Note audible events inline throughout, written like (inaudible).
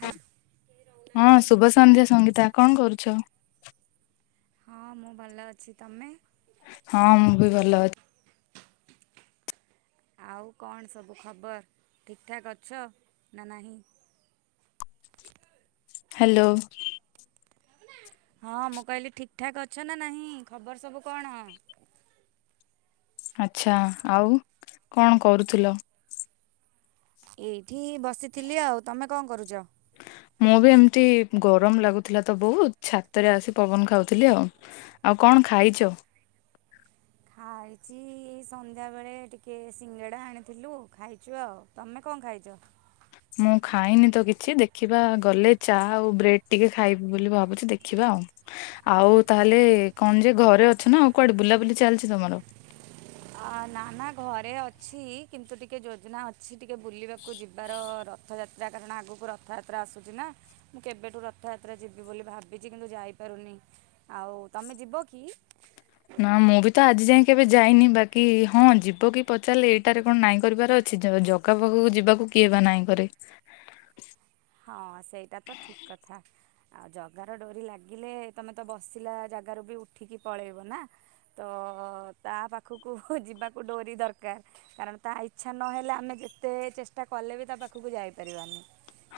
Hello ହଁ ଶୁଭ ସନ୍ଧ୍ୟା ସଙ୍ଗୀତା କଣ କରୁଚ? ହଁ ମୁଁ ଭଲ ଅଛି। ତମେ? ହଁ ମୁଁ ବି ଭଲ ଅ ଆଉ କଣ ସବୁ ଖବର ଠିକିଠାକ୍ ଅଛ ନା ନାହିଁ? ହାଲୋ। ହଁ ମୁଁ କହିଲି ଠିକଠାକ୍ ଅଛ ନା ନାହିଁ ଖବର ସବୁ କଣ? ଆଛା ଆଉ କଣ କରୁଥିଲ? ଏଇ ମୁଁ ବି ଏମିତି ଗରମ ଲାଗୁଥିଲା ତ ବହୁତ ଛାତରେ ଆସି ପବନ ଖାଉଥିଲି ଆଉ। ଆଉ କଣ? କଣ ଖାଇଚ? ଖାଇଚି ଏଇ ସନ୍ଧ୍ୟାବେଳେ ଟିକେ ସିଙ୍ଗେଡ଼ା ଆଣିଥିଲୁ ଖାଇଚୁ ଆଉ। ତମେ କଣ ଖାଇ ଚ ମୁଁ ଖାଇନି ତ କିଛି ଦେଖିବା ଗଲେ ଚାହା ଆଉ ବ୍ରେଡ ଟିକେ ଖାଇବି ବୋଲି ଭାବୁଚି। ଦେଖିବା ଆଉ। ଆଉ ତାହେଲେ କଣ ଯେ ଘରେ ଅଛ ନା ଆଉ କୁଆଡେ ବୁଲାବୁଲି ଚାଲିଚି ତମର? (inaudible) (inaudible) ଆ ନା ନା ଘରେ ଅଛି। କିନ୍ତୁ ଟିକେ ଯୋଜନା ଅଛି ଟିକେ ବୁଲିବାକୁ ଯିବାର ରଥଯାତ ଯା କାରଣ ଆଗକୁ ରଥଯାତ୍ରା ଆସୁଚି ନା। ମୁଁ କେବେଠୁ ରଥଯାତ୍ରା ଯିବି ବୋଲି ଭାବିଚି କିନ୍ତୁ ଯାଇପାରୁନି। ଆଉ, ତମେ ଯିବ କି? ନା ମୁଁ ବି ତ ଆଜି ଯାଏଁ କେବେ ଯାଇନି ବାକି ହଁ ଯିବ କି ପଚାରଲେ ଏଇଟାରେ କଣ ନାଇଁ କରିବାର ଅଛି। ଛି ଜଗା ପାଖକୁ ଯିବାକୁ କିଏ ବା ନାଇଁ କରେ। ହଁ ସେଇଟା ତ ଠିକ୍ କଥା ଆଉ ଜଗାର ଡୋରି ଲାଗିଲେ, ତମେ ତ ବସିଲା ଜାଗାରୁ ବି ଉଠିକି ପଳେଇବ ନା। ତ ତା ପାଖକୁ ଯିବାକୁ ଡୋରି ଦରକାର କାରଣ ତା ଇଚ୍ଛା ନହେଲେ ଆମେ କେତେ ଚେଷ୍ଟା କଲେ ବି ତା ପାଖକୁ ଯାଇପାରିବାନି।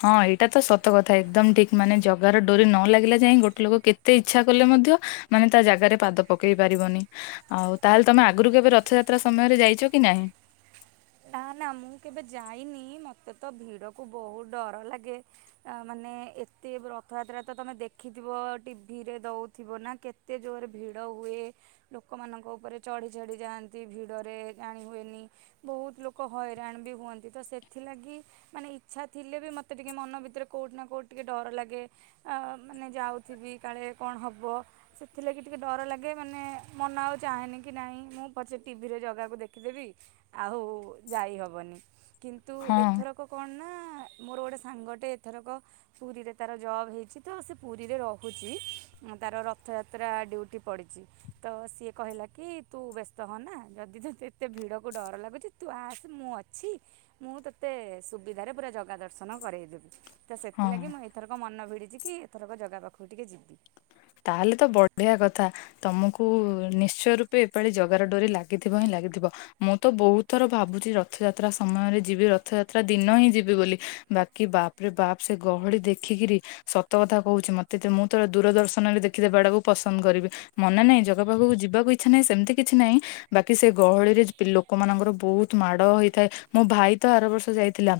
ହଁ ଏଇଟା ତ ସତ କଥା ଏକଦମ ଠିକ ମାନେ ଜଗାର ଡୋରି ନ ଲାଗିଲା ଯାଏଁ ଗୋଟେ ଲୋକ କେତେ ଇଚ୍ଛା କଲେ ମଧ୍ୟ ମାନେ ତା ଜାଗାରେ ପାଦ ପକେଇ ପାରିବନି, ଆଉ ତାହେଲେ ତମେ ଆଗରୁ କେବେ ରଥଯାତ୍ରା ସମୟରେ ଯାଇ କିଛ କି ନାହିଁ? ନା ନା ମୁଁ କେବେ ଯାଇନି, ମତେ ତ ଭିଡକୁ ବହୁତ ଡର ଲାଗେ ତା ମାନେ ଏ ତେ ରଥଯାତ୍ରା ତ ତମେ ଦେଖିଥିବ। ଟିଭିରେ ଦୋଉଥିବ ନା କେତେ ଜୋରରେ ଭିଡ଼ ହୁଏ। ଲୋକମାନଙ୍କ ଉପରେ ଚଢ଼ି ଚଢି ଯାଆନ୍ତି ଭିଡରେ ଜାଣି ହୁଏନି। ବହୁତ ଲୋକ ହଇରାଣ ବି ହୁଅନ୍ତି ତ ସେଥିଲାଗି ମାନେ ଇଚ୍ଛା ଥିଲେ ବି ମୋତେ ଟିକେ ମନ ଭିତରେ କୌ ଉଠି ନା କୋଉଠି ଟିକେ ଡର ଲାଗେ। ଆଁ ମାନେ ଯାଉଥିବି କାଳେ କଣ ହବ ସେଥିଲାଗି ଟିକେ ଡର ଲାଗେ ମାନେ ମନ ଆଉ ଚାହେଁନି କି ନାହିଁ ମୁଁ ପଛେ ଟିଭିରେ ଜାଗାକୁ ଦେଖିଦେବି ଆଉ ଯାଇହବନି। କିନ୍ତୁ ଏଥରକ କଣ ନା ହ (inaudible) ମୋର ଗୋଟେ ସାଙ୍ଗଟେ ଏଥରକ ପୁରୀରେ ତାର ଜବ ହେଇଚି ତ ସେ ପୁରୀରେ ରୋହୁଚି। ତାର ରଥଯାତ୍ରା ଡ୍ୟୁଟି ପଡ଼ିଚିତ ସିଏ କହିଲା କି ତୁ ବ୍ୟସ୍ତହୋନା ଯଦି ଏତେ ଭିଡ଼କୁ ଡର ଲାଗୁଚି। ତୁ ଆସେ ମୁଁ ଅଛି। ମୁଁ ତୋତେ ସୁବିଧାରେ ପୁରା ଜଗା ଦର୍ଶନ କରଇଦେବି। ତ ହଁ। ସେଥିଲାଗି ମୁଁ ଏଥରକ ମନ ଭିଡ଼ିଚି କି ଏଥରକ ଜଗା ପାଖକୁ ଟିକେ ଯିବି। ତାହେଲେ ତ ବଢିଆ କଥା ତମକୁ ନିଶ୍ଚୟ ରୂପେ ଏପାଳି ଜଗାରେ ଡୋରି ଲାଗିଥିବ ହିଁ ଲା ଗିଥିବ ମୁଁ ତ ବୋହୁତ ଥର ଭାବୁଚି ରଥଯାତ୍ରା ସମୟରେ ଯିବି, ରଥଯାତ୍ରା ଦିନ ହିଁ ଯିବି ବୋଲି ବାକି ବାପରେ ବାପ ସେ ଗହଳି ଦେଖିକିରି ସତ କଥା କହୁଚି, ମତେ ମୁଁ ତ ଦୂରଦର୍ଶ ମନରେ ଦେଖିଦବାଡାକୁ ପସନ୍ଦ କରିବି, ମନେ ନାହିଁ ଜଗା ପାଖକୁ ଯିବାକୁ ଇଚ୍ଛା ନାହିଁ ସେମିତି କିଛି ନାହିଁ, ବାକି ସେ ଗହଳିରେ ଲୋକମାନଙ୍କର ବହୁତ ମାଡ ହେଇଥାଏ, ମୋ ଭାଇ ତ ଆର ବର୍ଷ ଯାଇଥିଲା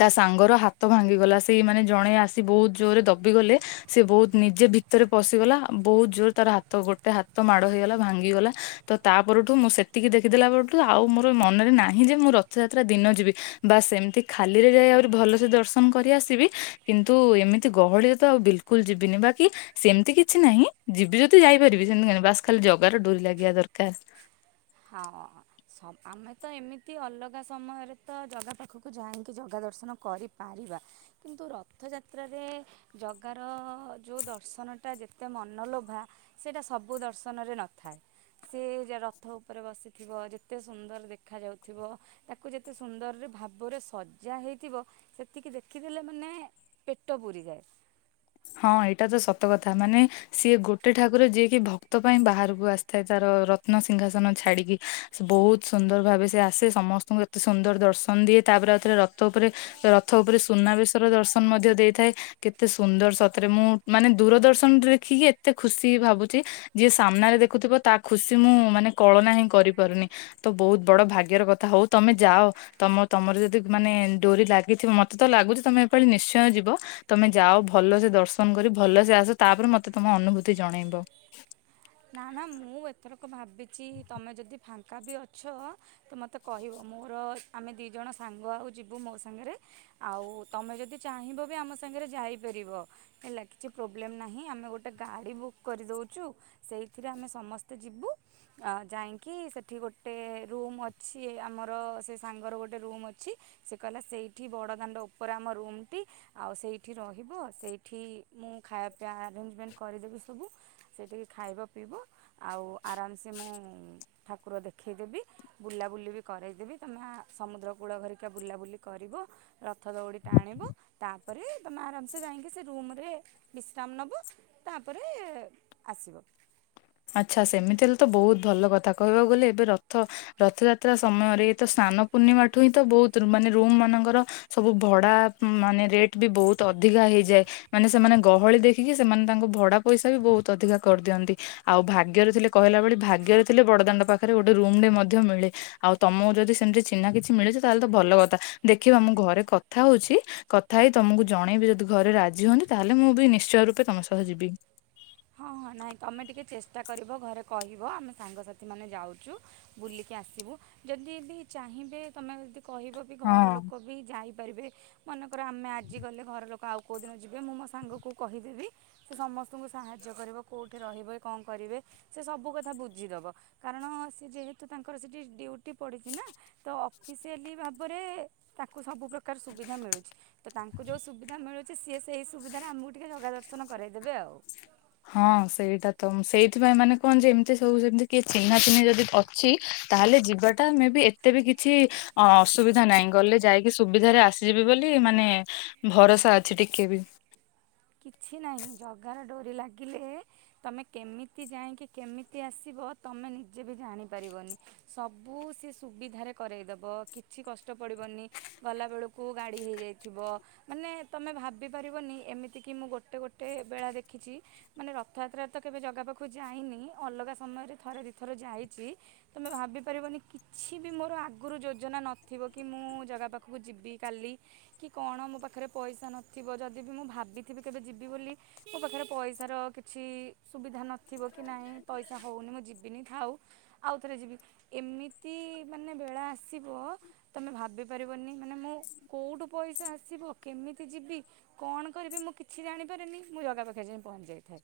ତା ସାଙ୍ଗର ହାତ ଭାଙ୍ଗିଗଲା, ସେଇମାନେ ଜଣେ ଆସି ବହୁତ ଜୋରରେ ଦବିଗଲେ ସେ ବହୁତ ନିଜେ ଭି ଭିତରେ ପଶିଗଲା, ବହୁତ ଜୋର ତାର ହାତ ଗୋଟେ ହାତ ମାଡ ହେଇଗଲା ଭାଙ୍ଗିଗଲା, ତ ତା ପରଠୁ ମୁଁ ସେ ତିକି ଦେଖିଦେଲା ପରଠୁ ଆଉ ମୋର ମନରେ ନାହିଁ ଯେ ମୁଁ ରଥଯାତ୍ରା ଦିନ ଯିବି ବା ସେମିତି ଖାଲିରେ ଯାଇ ଆହୁରି ଭଲସେ ଦର୍ଶନ କରି ଆସିବି କିନ୍ତୁ ଏମିତି ଗହଳିରେ ତ ଆଉ ବିଲକୁଲ ଯିବିନି ବାକି ସେମତି କିଛି ନାହିଁ, ଯିବି ଯଦି ଯାଇପାରିବି ସେମିତି ବାସ୍ ଖାଲି ଜଗାରେ ଡୋରି ଲାଗିବା ଦରକାର। ହଁ ଆମେ ତ ଏମିତି ଅଲଗା ସମୟରେ ତ ଜଗା ପାଖକୁ ଯାଇଁକି ଜଗା ଦର୍ଶନ କରିପାରିବା, କିନ୍ତୁ ରଥଯାତ୍ରାରେ ଜଗାର ଯୋଉ ଦର୍ଶନ ଟା ଯେତେ ମନଲୋଭା ସେଟା ସବୁ ଦର୍ଶନରେ ନ ଥାଏ। ସେ ଯାର ରଥ ଉପରେ ବସିଥିବ, ଯେତେ ସୁନ୍ଦର ଦେଖାଯାଉଥିବ, ତାକୁ ଯେତେ ସୁନ୍ଦର ବି ଭାବରେ ସଜା ଯାହା ହେଇଥିବ, ସେତିକି ଦେଖିଦେଲେ ମାନେ ପେଟ ପୁରିଯାଏ। ହଁ ଏଇଟା ତ ସତ କଥା। ମାନେ ସିଏ ଗୋଟେ ଠାକୁର ଯିଏ କି ଭକ୍ତ ପାଇଁ ବାହାରକୁ ଆସିଥାଏ ତାର ରତ୍ନସିଂହାସନ ଛାଡିକି। ବହୁତ ସୁନ୍ଦର ଭାବେ ସେ ଆସେ ସମସ୍ତଙ୍କୁ ଏତେ ସୁନ୍ଦର ଦର୍ଶନ ଦିଏ ତାପରେ ଆଉ ଥରେ ରଥ ଉପରେ ରଥ ଉପରେ ସୁନାବେଶର ଦର୍ଶନ ମଧ୍ୟ ଦେଇଥାଏ। କେତେ ସୁନ୍ଦର ସତରେ ମୁଁ ମାନେ ଦୂରଦର୍ଶନରେ ଦେଖିକି ଏତେ ଖୁସି ଭାବୁଛି। ଯିଏ ସାମ୍ନାରେ ଦେଖୁଥିବ ତା ଖୁସି ମୁଁ ମାନେ କଳନା ହିଁ କରିପାରୁନି। ତ ବହୁତ ବଡ ଭାଗ୍ୟର କଥା, ହଉ ତମେ ଯାଅ ତମ ତ ତମର ଯଦି ମାନେ ଡୋରି ଲାଗିଥିବ, ମତେ ତ ଲାଗୁଛି ତମେ ଏଇପାଳି ନିଶ୍ଚୟ ଯିବ। ତମେ ଯାଅ ଭଲ ସେ ଦର୍ଶନ କରି ଭଲସେ ଆସ, ତାପରେ ମତେ ତମ ଅନୁଭୂତି ଜଣେଇବ। ନା ନା ମୁଁ ଏଥରକ ଭାବିଚି ତମେ ଯଦି ଫାଙ୍କା ବି ଅଛ ତ ମୋତେ କହିବ ମୋର ଆମେ ଦୁଇ ଜଣ ସାଙ୍ଗ ଆଉ ଯିବୁ ମୋ ସାଙ୍ଗରେ, ଆଉ ତମେ ଯଦି ଚାହିଁବ ବି ଆମ ସାଙ୍ଗ ରେ ଯାଇପାରିବ, ହେଲା କିଛି ପ୍ରୋବ୍ଲେମ୍ ନାହିଁ। ଆମେ ଗୋଟେ କାର ବି ବୁକ୍ କରିଦଉଚୁ ସେଇଥିରେ ଆମେ ସମସ୍ତେ ଯିବୁ, ଯାଇଁକି ସେଠି ଗୋଟେ ରୁମ୍ ଅଛି ଆମ ର ସେ ସାଙ୍ଗର ଗୋଟେ ରୁମ୍ ଅଛି, ସେ କହିଲା ସେଇଠି ବଡ଼ଦାଣ୍ଡ ଉପରେ ରୁମ୍ ଟି ଆଉ ସେଇଠି ରହିବ, ସେଇଠି ମୁଁ ଖାଇବା ପିଇବା ଆରେଞ୍ଜମେଣ୍ଟ କରିଦେବି ସବୁ ସେଇଠି ଖାଇବ ପିଇବ ଆଉ ଆରାମସେ ମୁଁ ଠାକୁର ଦେଖେଇ ଦେବି, ବୁଲାବୁଲି ବି କରାଇଦେବି ତମେ ସମୁଦ୍ର କୂଳ ଘେରିକା ବୁଲାବୁଲି କରିବ, ରଥ ଦଉଡ଼ି ଟାଣିବ, ତାପରେ ତାପରେ ତମେ ଆରାମସେ ଯାଇଁକି ସେ ରୁମରେ ବିଶ୍ରାମ ନବ, ତାପରେ ଆସିବ। ଆଚ୍ଛା ସେମିତି ହେଲେ ତ ବହୁତ ଭଲ କଥା। କହିବାକୁ ଗଲେ ଏବେ ରଥ ରଥଯାତ୍ରା ସମୟରେ ଏଇତ ସ୍ନା ସାନ୍ନପୂର୍ଣ୍ଣିମା ଠୁ ହିଁ ତ ବହୁତ ମାନେ ରୁମ୍ ମାନଙ୍କର ସବୁ ଭଡା ମାନେ ରେଟ୍ ବି ବହୁତ ଅଧିକ ଅଧିକା ହେଇଯାଏ। ମାନେ ସେମାନେ ଗହଳି ଦେଖିକି ସେମାନେ ତାଙ୍କ ଭଡା ପଇସା ବି ବହୁତ ଅଧିକା କରିଦିଅନ୍ତି। ଆଉ ଭାଗ୍ୟରେ ଥିଲେ କହିଲା ଭଳି ଭାଗ୍ୟରେ ଥିଲେ ବଡଦାଣ୍ଡ ପାଖରେ ଗୋଟେ ରୁମରେ ମଧ୍ୟ ମିଳେ। ଆଉ ତମକୁ ଯଦି ସେମ ତି ଚିହ୍ନା କିଛି ମିଳୁଚି ତାହେଲେ ତ ଭଲ କଥା। ଦେଖିବା ମୁଁ ଘରେ କଥା ହଉଛି, କଥା ହେଇ ତମକୁ ଜଣେଇବି ଯଦି ଘରେ ରାଜି ହୁଅନ୍ତି, ତାହେଲେ ମୁଁ ବି ନିଶ୍ଚୟ ରୂପେ ତମ ସହ ଯିବି। ନାହିଁ ତମେ ଟିକେ ଚେଷ୍ଟା କରିବ, ଘରେ କହିବ, ଆମେ ସାଙ୍ଗସାଥି ମାନେ ଯାଉଚୁ, ବୁଲିକି ଆସିବୁ ଯଦି ବି ଚାହିଁବେ, ତମେ ଯଦି କହିବ ବି ଘର ହଁ। ଲୋକ ବି ଯାଇ ଯାଇ ପାରିବେ। ମନେକର ଆମେ ଆଜି ଗଲେ ଘର ଲୋକ ଆଉ କୋଉଦିନ ଯିବେ ମୁଁ ମୋ ସାଙ୍ଗ କୁ କହିଦେବି, ସେ ସମସ୍ତଙ୍କୁ ସାହାଯ୍ୟ କରିବ, କୋଉଠି ରହିବେ, କଣ କରିବେ, ସେ ସବୁ କଥା ବୁଝିଦବ। କାରଣ ସେ ଯେହେତୁ ତାଙ୍କର ସେଠି ଡ୍ୟୁଟି ପଡ଼ିଚି ନା, ତ ଅଫିସିଆଲି ଭାବରେ ତାକୁ ସବୁ ପ୍ରକାର ସୁବିଧା ମିଳୁଛି। ତ ତାଙ୍କୁ ଯୋଉ ସୁବିଧା ମିଳୁଛି, ସିଏ ସେଇ ସୁବିଧାରେ ଆମକୁ ଟିକେ ଜଗା ଦର୍ଶନ କରାଇଦେବେ ଆଉ। ହଁ ସେଇଟା ତ ସେଇଥିପାଇଁ ମାନେ କଣ ଯେ ଏମିତି ସବୁ ସେମତି କିଏ ଚିହ୍ନା ଚିହ୍ନି ଯଦି ଅଛି ତାହେଲେ ଯିବାଟା ମେ ବି ଏତେ ବି କିଛି ଅ ଅସୁବିଧା ନାହିଁ, ଗଲେ ଯାଇକି ସୁବିଧାରେ ଆସିଯିବି ବୋଲି ମାନେ ଭରସା ଅଛି ଟିକେ ବି। କିଛି ନାହିଁ ଜଗାର ଡୋରି ଲାଗିଲେ ତମେ କେମିତି ଯାଇକି କେମିତି ଆସି ବ ତମେ ନିଜେ ବି ଜାଣି ପାରିବନି। ସବୁ ସିଏ ସୁବିଧାରେ କରେଇଦବ କିଛି କଷ୍ଟ ପଡିବନି ଗଲାବେଳକୁ ଗାଡି ହେଇଯାଇଥିବ, ମାନେ ତମେ ଭାବି ପାରିବନି ଏମିତି କି ମୁଁ ଗୋଟେ ଗୋଟେ ବେଳା ଦେଖିଛି, ମାନେ ରଥଯାତ୍ରା ତ କେବେ ଜାଗା ପାଖକୁ ଯାଇନି, ଅଲଗା ସମୟ ରେ ଥରେ ଦିଥର ଯାଇଚି, ତମେ ଭାବି ପାରିବନି କିଛି ବି ମୋର ଆଗରୁ ଯୋଜନା ନ ଥିବ କି ମୁଁ ଜଗା ପାଖକୁ ଯିବି କାଲି, କି କଣ ମୋ ପାଖରେ ପଇସା ନଥିବ ଯଦି ବି ମୁଁ ଭାବିି ଥିବି‌ କେବେ ଯିବି ବୋଲି, ମୋ ପାଖରେ ପଇସାର କିଛି ସୁବିଧା ନଥିବ କି ନାହିଁ ପଇସା ହଉନି ଯିବି ନି ଯାଉ ଆଉ ଥରେ ଯିବି ଏମିତି ମାନେ ବେଳା ଅସିଵ ତମେ ଭାବିପାରିବନି ମାନେ ମୁଁ, କେଉଁଠି ପଇସା ଆସିବ କେମିତି ଯିବି କଣ କରିବି ମୁଁ କିଛିି ଜାଣି ପାରେ ନି ମୁଁ ଜାଗା ପାଖ ରେ ଯାଇ ପହଞ୍ଚି ଯାଇଥି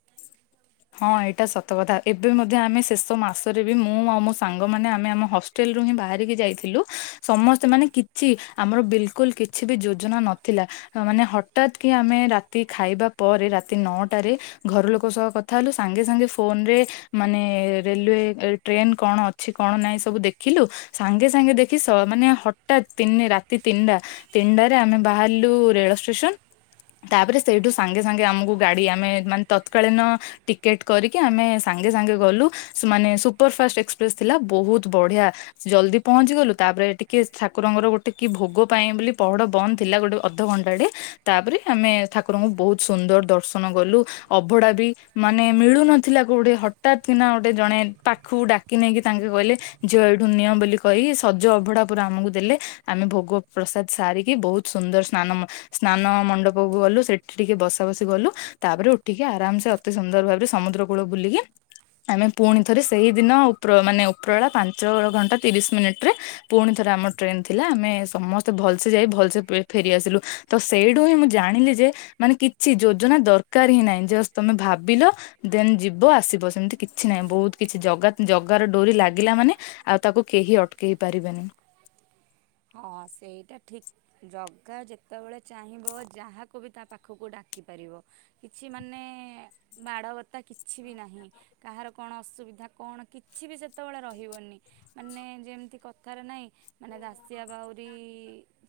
ହଁ ଏଇଟା ସତ କଥା ଏବେ ମଧ୍ୟ ଆମେ ଶେଷ ମାସରେ ବି ମୁଁ ଆଉ ମୋ ସାଙ୍ଗମାନେ ଆମେ ଆମ ହଷ୍ଟେଲ ହିଁ ବାହାରିକି ଯାଇଥିଲୁ ସମସ୍ତେ ମାନେ କିଛି ଆମର ବିଲକୁଲ କିଛି ବି ଯୋଜନା ନଥିଲା ମାନେ ହଠାତ୍ କି ଆମେ ରାତି ଖାଇବା ପରେ ରାତି ନଅଟାରେ ଘର ଲୋକ ସହ କଥା ଥା ହେଲେ ସାଙ୍ଗେ ସାଙ୍ଗେ ଫୋନ ରେ ମାନେ ରେଲୱେ ଟ୍ରେନ କଣ ଅଛି କଣ ନାହିଁ ସବୁ ଦେଖି ଲୁ ସାଙ୍ଗେ ସାଙ୍ଗେ ଦେଖି ସ ମାନେ ହଠାତ୍ ତିନ ରାତି ତିନିଟା ତିନିଟାରେ ଆମେ ବାହାଲୁ। କୁ ରେଳ ଷ୍ଟେସନ। ତାପରେ ସେଇଠୁ ସାଙ୍ଗେ ସାଙ୍ଗେ ଆମକୁ ଗାଡି ଆମେ ମାନେ ତତକାଳୀନ ଟିକେଟ୍ କରିକି ଆମେ ସାଙ୍ଗେ ସାଙ୍ଗେ ଗଲୁ। ସେମାନେ ସୁପର ଫାଷ୍ଟ ଏକ୍ସପ୍ରେସ ଥିଲା। ବହୁତ ବଢ଼ିଆ ଜଲଦି ପହଞ୍ଚି ଗଲୁ। ତାପରେ ଟିକେ ଠାକୁରଙ୍କର ଗୋଟେ କି ଭୋଗ ପାଇଁ ବୋଲି ପହଡ ବନ୍ଦ ଥିଲା। ଗୋଟେ ଅଧ ଅଧ ଘଣ୍ଟାଡେ ତାପରେ ଆମେ ଠାକୁରଙ୍କୁ ବହୁତ ସୁନ୍ଦର ଦର୍ଶନ କଲୁ। ଅଭଢା ବି ମାନେ ମିଳୁନଥିଲା କୋଉଠି। ହଠାତ୍ କିନା ଗୋଟେ ଜଣେ ପାଖକୁ ଡାକି ନେଇକି ତାଙ୍କେ କହିଲେ। ଝିଅ ଏଠୁ ନିଅ ବୋଲି କହିିକି ସଜ ଅଭଡା ପୁରା ଆମକୁ ଦେଲେ। ଆମେ ଭୋଗ ପ୍ରସାଦ ସାରିକି ବହୁତ ସୁନ୍ଦର ସ୍ନାନ ମ ସ୍ନାନ ମଣ୍ଡପକୁ ଗଲୁ ସେଠି ଟିକେ ବସା ବସି କଲୁ। ତାପରେ ଉଠିକି ଆରାମସେ ଏତେ ସୁନ୍ଦର ଭାବରେ ସମୁଦ୍ର କୂଳ ବୁଲିକି ଆମେ ପୁଣି ଥରେ ସେଇଦିନ ଉପ୍ର ମାନେ ଉପରଳା ପାଞ୍ଚ ଘଣ୍ଟା ତିରିଶ ମିନିଟରେ ପୁଣି ଥରେ ଆମର ଟ୍ରେନ ଥିଲା ଆମେ ସମସ୍ତେ ଭଲସେ ଯାଇ ଭଲସେ ପେ ଫେରି ଆସିଲୁ। ତ ସେଇଠୁ ହିଁ ମୁଁ ଜାଣିଲି ଯେ ଲେ। ମାନେ କିଛି ଯୋଜନା ଦରକାର ହିଁ ନାଇଁ। ଜଷ୍ଟ ତମେ ଭାବ ବିଲୋ ଦେନ୍ ଯିବ ଆସିବ, ସେମିତି କିଛି ନାହିଁ। ବହୁତ କିଛି ଜଗା ଜଗାର ଡୋରି ଲା ଲାଗିଲା ମାନେ ଆଉ ତାକୁ କେହି ଅଟକେଇ ପାରିବେନି। ଠିକ। ଜଗା ଯେତେବେଳେ ଚାହିଁବ ଯାହାକୁ ବି ତା ପାଖକୁ ଡାକିପାରିବ। କିଛି (unintelligible) ଯେତେବେଳେ ରହିବନି ଇଁ। ମାନେ ଯେମିତି କଥାରେ ନାଇଁ, ମାନେ ଦାସୀଆ ବାଉରୀ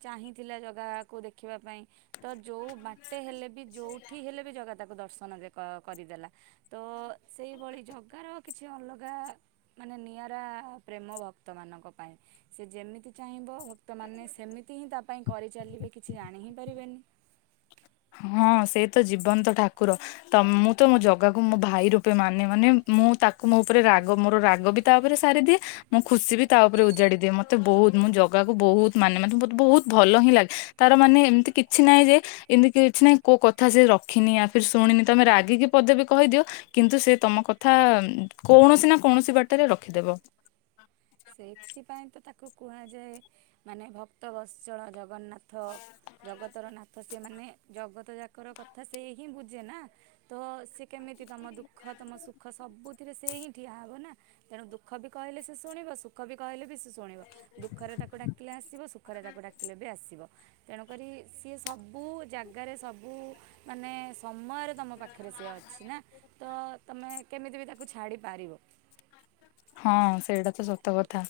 ଚାହିଁଥିଲା ଜଗା ଗା କୁ ଦେଖିବା ପାଇଁ। ତ ଯୋଉ ବାଟେ ହେଲେ ବି ଯୋଉଠି ହେଲେ ବି ଜଗା ତାକୁ ଦର୍ଶନ ଦେବେ। କ କରିଦେଲା। ତ ସେଇଭଳି ଜଗାର କିଛି ଅଲଗା ମାନେ ନିଆରା ପ୍ରେମ ଭକ୍ତ ମାନଙ୍କ ପାଇଁ। ସେ ଯେମିତି ଚାହିଁବ ଭକ୍ତମାନେ ସେମିତି ହିଁ ତା ପାଇଁ କରିଚଲିଲେ କିଛି ଜାଣି ହିଁ ପାରିବେନି। ହଁ ସେତ ଜୀବନ୍ତ ଠାକୁର। ତ ମୁଁ ତ ମୋ ଜଗାକୁ ମୋ ଭାଇ ରୂପେ ମାନେ ମାନେ ମୁଁ ତାକୁ ମୋ ଉପରେ ରାଗ ମୋର ରାଗ ବି ତା ଉପରେ ସାରିଦିଏ। ମୁଁ ଖୁସି ବି ତା ଉପରେ ଉଜାଡି ଦିଏ। ମତେ ବହୁତ ମୁଁ ଜଗା କୁ ବହୁତ ମାନେ। ମାନେ ମତେ ବହୁତ ଭଲ ହିଁ ଲାଗେ। ତାର ମାନେ ଏମିତି କିଛି ନାହିଁ ଯେ ଏମିତି କିଛି ନାଇଁ କୋଉ କଥା ସେ ରଖିନି ଆ ଫିର ଶୁଣିନି। ତମେ ରାଗିକି ପଦେବୀ କହିଦିଅ କିନ୍ତୁ ସେ ତମ କଥା କୌଣସି ନା କୌଣସି ବାଟରେ ରଖିଦେବ। କୁ କୁହାଯାଏ ମାନେ ଭକ୍ତ ବସଚଳ ଜଗନ୍ନାଥ। ଥ ଜଗତର ନାଥ ସେ ମାନେ ଜଗତ ଯାକର କଥା ସେଇ ହିଁ ବୁଝେ ନା। ତ ସେ କେମିତି ତମ ଦୁଃଖ ତମ ସୁଖ ସବୁଥିରେ ସେ ହିଁ ଠିଆ ହବ ନା। ତେଣୁ ଦୁଃଖ ବି କହିଲେ ସେ ଶୁଣିବ। ସୁଖ ବି କହିଲେ ବି ଶୁ ଶୁଣିବ। ଦୁଃଖରେ ତାକୁ ଡାକିଲେ ଆସିବ। ସୁଖରେ ତାକୁ ଡାକିଲେ ବି ଆସିବ। ତେଣୁକରି ସିଏ ସବୁ ଜାଗାରେ ସବୁ ମାନେ ସ ସମୟରେ ତମ ପାଖରେ ସିଏ ଅଛି। ନା ତ ତମେ କେମିତି ବି ତାକୁ ଛାଡ଼ି ପାରିବ। ଆସ୍ଥା ଅଛି। ହଁ ସେଇଟା ତ ସତ କଥା।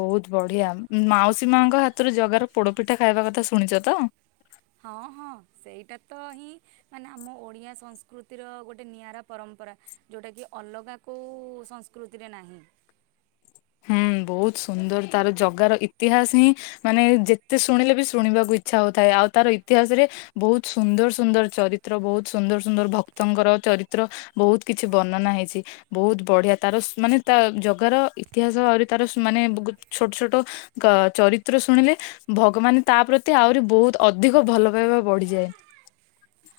ବହୁତ ବଢିଆ ମାଉସୀ ମାଙ୍କ ହାତରେ ଜଗାର ପୋଡପିଠ (unintelligible) ଖାଇବା କଥା ଶୁଣିଛ ତ? ହଁ ହଁ। ସେଇଟା ତ ହିଁ ମାନେ ଆମ ଓଡ଼ିଆ ସଂସ୍କୃତିର ଗୋଟେ ନିଆରା ପରମ୍। ପରା। ଯୋଉଟା କି ଅଲଗା କୋଉଁ ସଂସ୍କୃତିରେ ନାହିଁ। (inaudible) ହୁଁ ବହୁତ ସୁନ୍ଦର। ତାର ଜଗାର ଇତିହାସ ହିଁ ମାନେ ଯେତେ ଶୁଣିଲେ ବି ଶୁଣିବାକୁ ଇଛା ହଉଥାଏ। ଆଉ ତାର ଇତିହାସରେ ବହୁତ ସୁନ୍ଦର ସୁନ୍ଦର ଚରିତ୍ର। ବହୁତ ସୁନ୍ଦର, ସୁନ୍ଦର ଭକ୍ତଙ୍କର ଚରିତ୍ର ବହୁତ କିଛି ବର୍ଣ୍ଣନା ହେଇଛି। ବହୁତ ବଢିଆ। ତାର ଶୁ ମାନେ ତା ଜଗାର ଇତିହାସ ଆହୁରି ତାର ମାନେ ଛୋଟ ଛୋଟ କ ଚରିତ୍ର ଶୁଣିଲେ ଭଗବାନ ତା ପ୍ରତି ଆହୁରି ବହୁତ ଅଧିକ ଭଲ ପାଇବା ବଢିଯାଏ।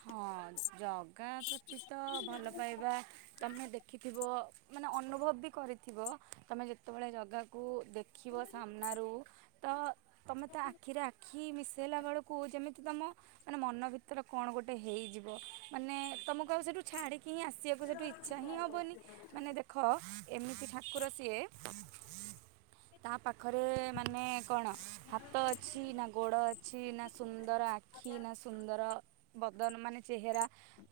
ହଁ ଜଗା ପ୍ରତି ତ ଭଲ ପାଇବା ତୁମେ ଦେଖିଥିବ ମାନେ ଅନୁଭବ ବି କରିଥିବ ତୁମେ ଯେତେବେଳେ ଜାଗାକୁ ଦେଖିବ ସାମ୍ନାରୁ ତ ତମେ ତା ଆଖିରେ ଆଖି ମିଶାଇଲା ବେଳକୁ ଯେମିତି ତମ ମାନେ ମନ ଭିତରେ କଣ ଗୋଟେ ହେଇଯିବ ମାନେ ତମକୁ ଆଉ ସେଠୁ ଛାଡିକି ହିଁ ଆସିବାକୁ ସେଠୁ ଇଚ୍ଛା ହିଁ ହବନି ମାନେ ଦେଖ ଏମିତି ଠାକୁର ସିଏ ତା ପାଖରେ ମାନେ କଣ ହାତ ଅଛି ନା ଗୋଡ ଅଛି ନା ସୁନ୍ଦର ଆଖି ନା ସୁନ୍ଦର ମାନେ ଚେହେରା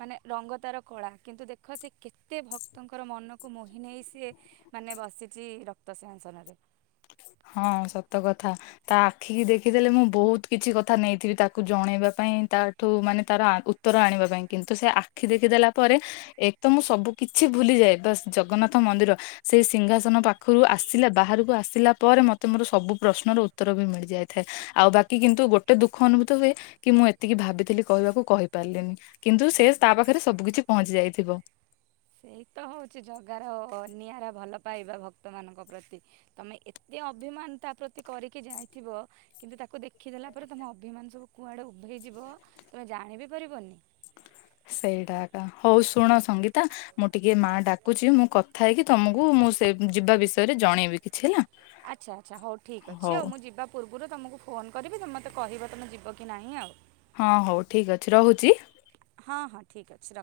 ମାନେ ଲଙ୍ଗ ତାର କଳା କିନ୍ତୁ, ଦେଖ ସେ କେତେ ଭକ୍ତଙ୍କର ମନକୁ ମୋହି ନେଇ ସି ମାନେ ବସିଛି ରତ ତା ସିଂହନସନରେ (inaudible) ହଁ ସତ କଥା ତା ଆଖି କି ଦେଖିଦେଲେ ମୁଁ ବହୁତ କିଛି କଥା ନେଇଥିବି ତାକୁ ଜଣେଇବା ପାଇଁ ତାଠୁ ମାନେ ତାର ଉତ୍ତର ଆଣିବା ପାଇଁ କିନ୍ତୁ ସେ ଆଖି ଦେଖିଦଲା ପରେ ଏକତ ମୁଁ ସବୁ କିଛି ଭୁଲିଯାଏ ବାସ ଜଗନ୍ନାଥ ମନ୍ଦିର ସେଇ ସିଂହାସନ ପାଖରୁ ଆସିଲା ବାହାରକୁ ଆସିଲା ପରେ ମତେ ମୋର ସବୁ ପ୍ରଶ୍ନର ଉତ୍ତର ବି ମିଳି ଯାଇଥାଏ ଆଉ ବାକି କିନ୍ତୁ ଗୋଟେ ଦୁଖ ଅନୁଭୂତ ହୁଏ କି ମୁଁ ଏତିକି ଭାବିଥିଲି କହିବାକୁ କହିପାରିଲିନି କିନ୍ତୁ ସେ ତା ପାଖରେ ସବୁ କିିଛି ପହଞ୍ଚି ଯାଇଥିବ। ସେଇ ତ ହଉଛି ଜଗାର ନିଆରା ଭଲ ପାଇବା ଭକ୍ତମାନାନଙ୍କ ପ୍ରତି ତମେ ଏତେ ଅଭିମାନ ତା ପ୍ରତି କରିକି ଯାଇଥିବ କିନ୍ତୁ ତାକୁ ଦେଖ ଲିଖିଦେଲା ପରେ ତୁମ ଅଭିମାନ ସବୁ କୁଆଡ଼େ ଉଭେଇଯିବ ତୁମେ ଜାଣି ବି ପାରିବନି ସେଇଟା ହଉ ଶୁଣ ସଙ୍ଗୀତା ମୁଁ ଟିକେ ମାଆ ଆଜ୍ଞା। ଡାକୁଛି ମୁଁ କଥା ହେଇକି ତମକୁ ମୁଁ ସେ ଯିବା ବିଷୟରେ ଜଣେଇବି କିଛି ହେଲା? ଆଚ୍ଛା ଆଚ୍ଛା ହଉ ଠିକ୍ ଅଛି ହଉ ମୁଁ ଯିବା ପୂର୍ବରୁ ତୁମକୁ ଫୋନ୍ କରିବି ତୁ ମୋତେ କହିବ ତୁମେ ଯିବ କି ନାହିଁ ଆଉ। ହଁ ହଉ ଠିକ ଅଛି ରହୁଛି। ହଁ ହଁ ଠିକ୍ ଅଛି ରଖ।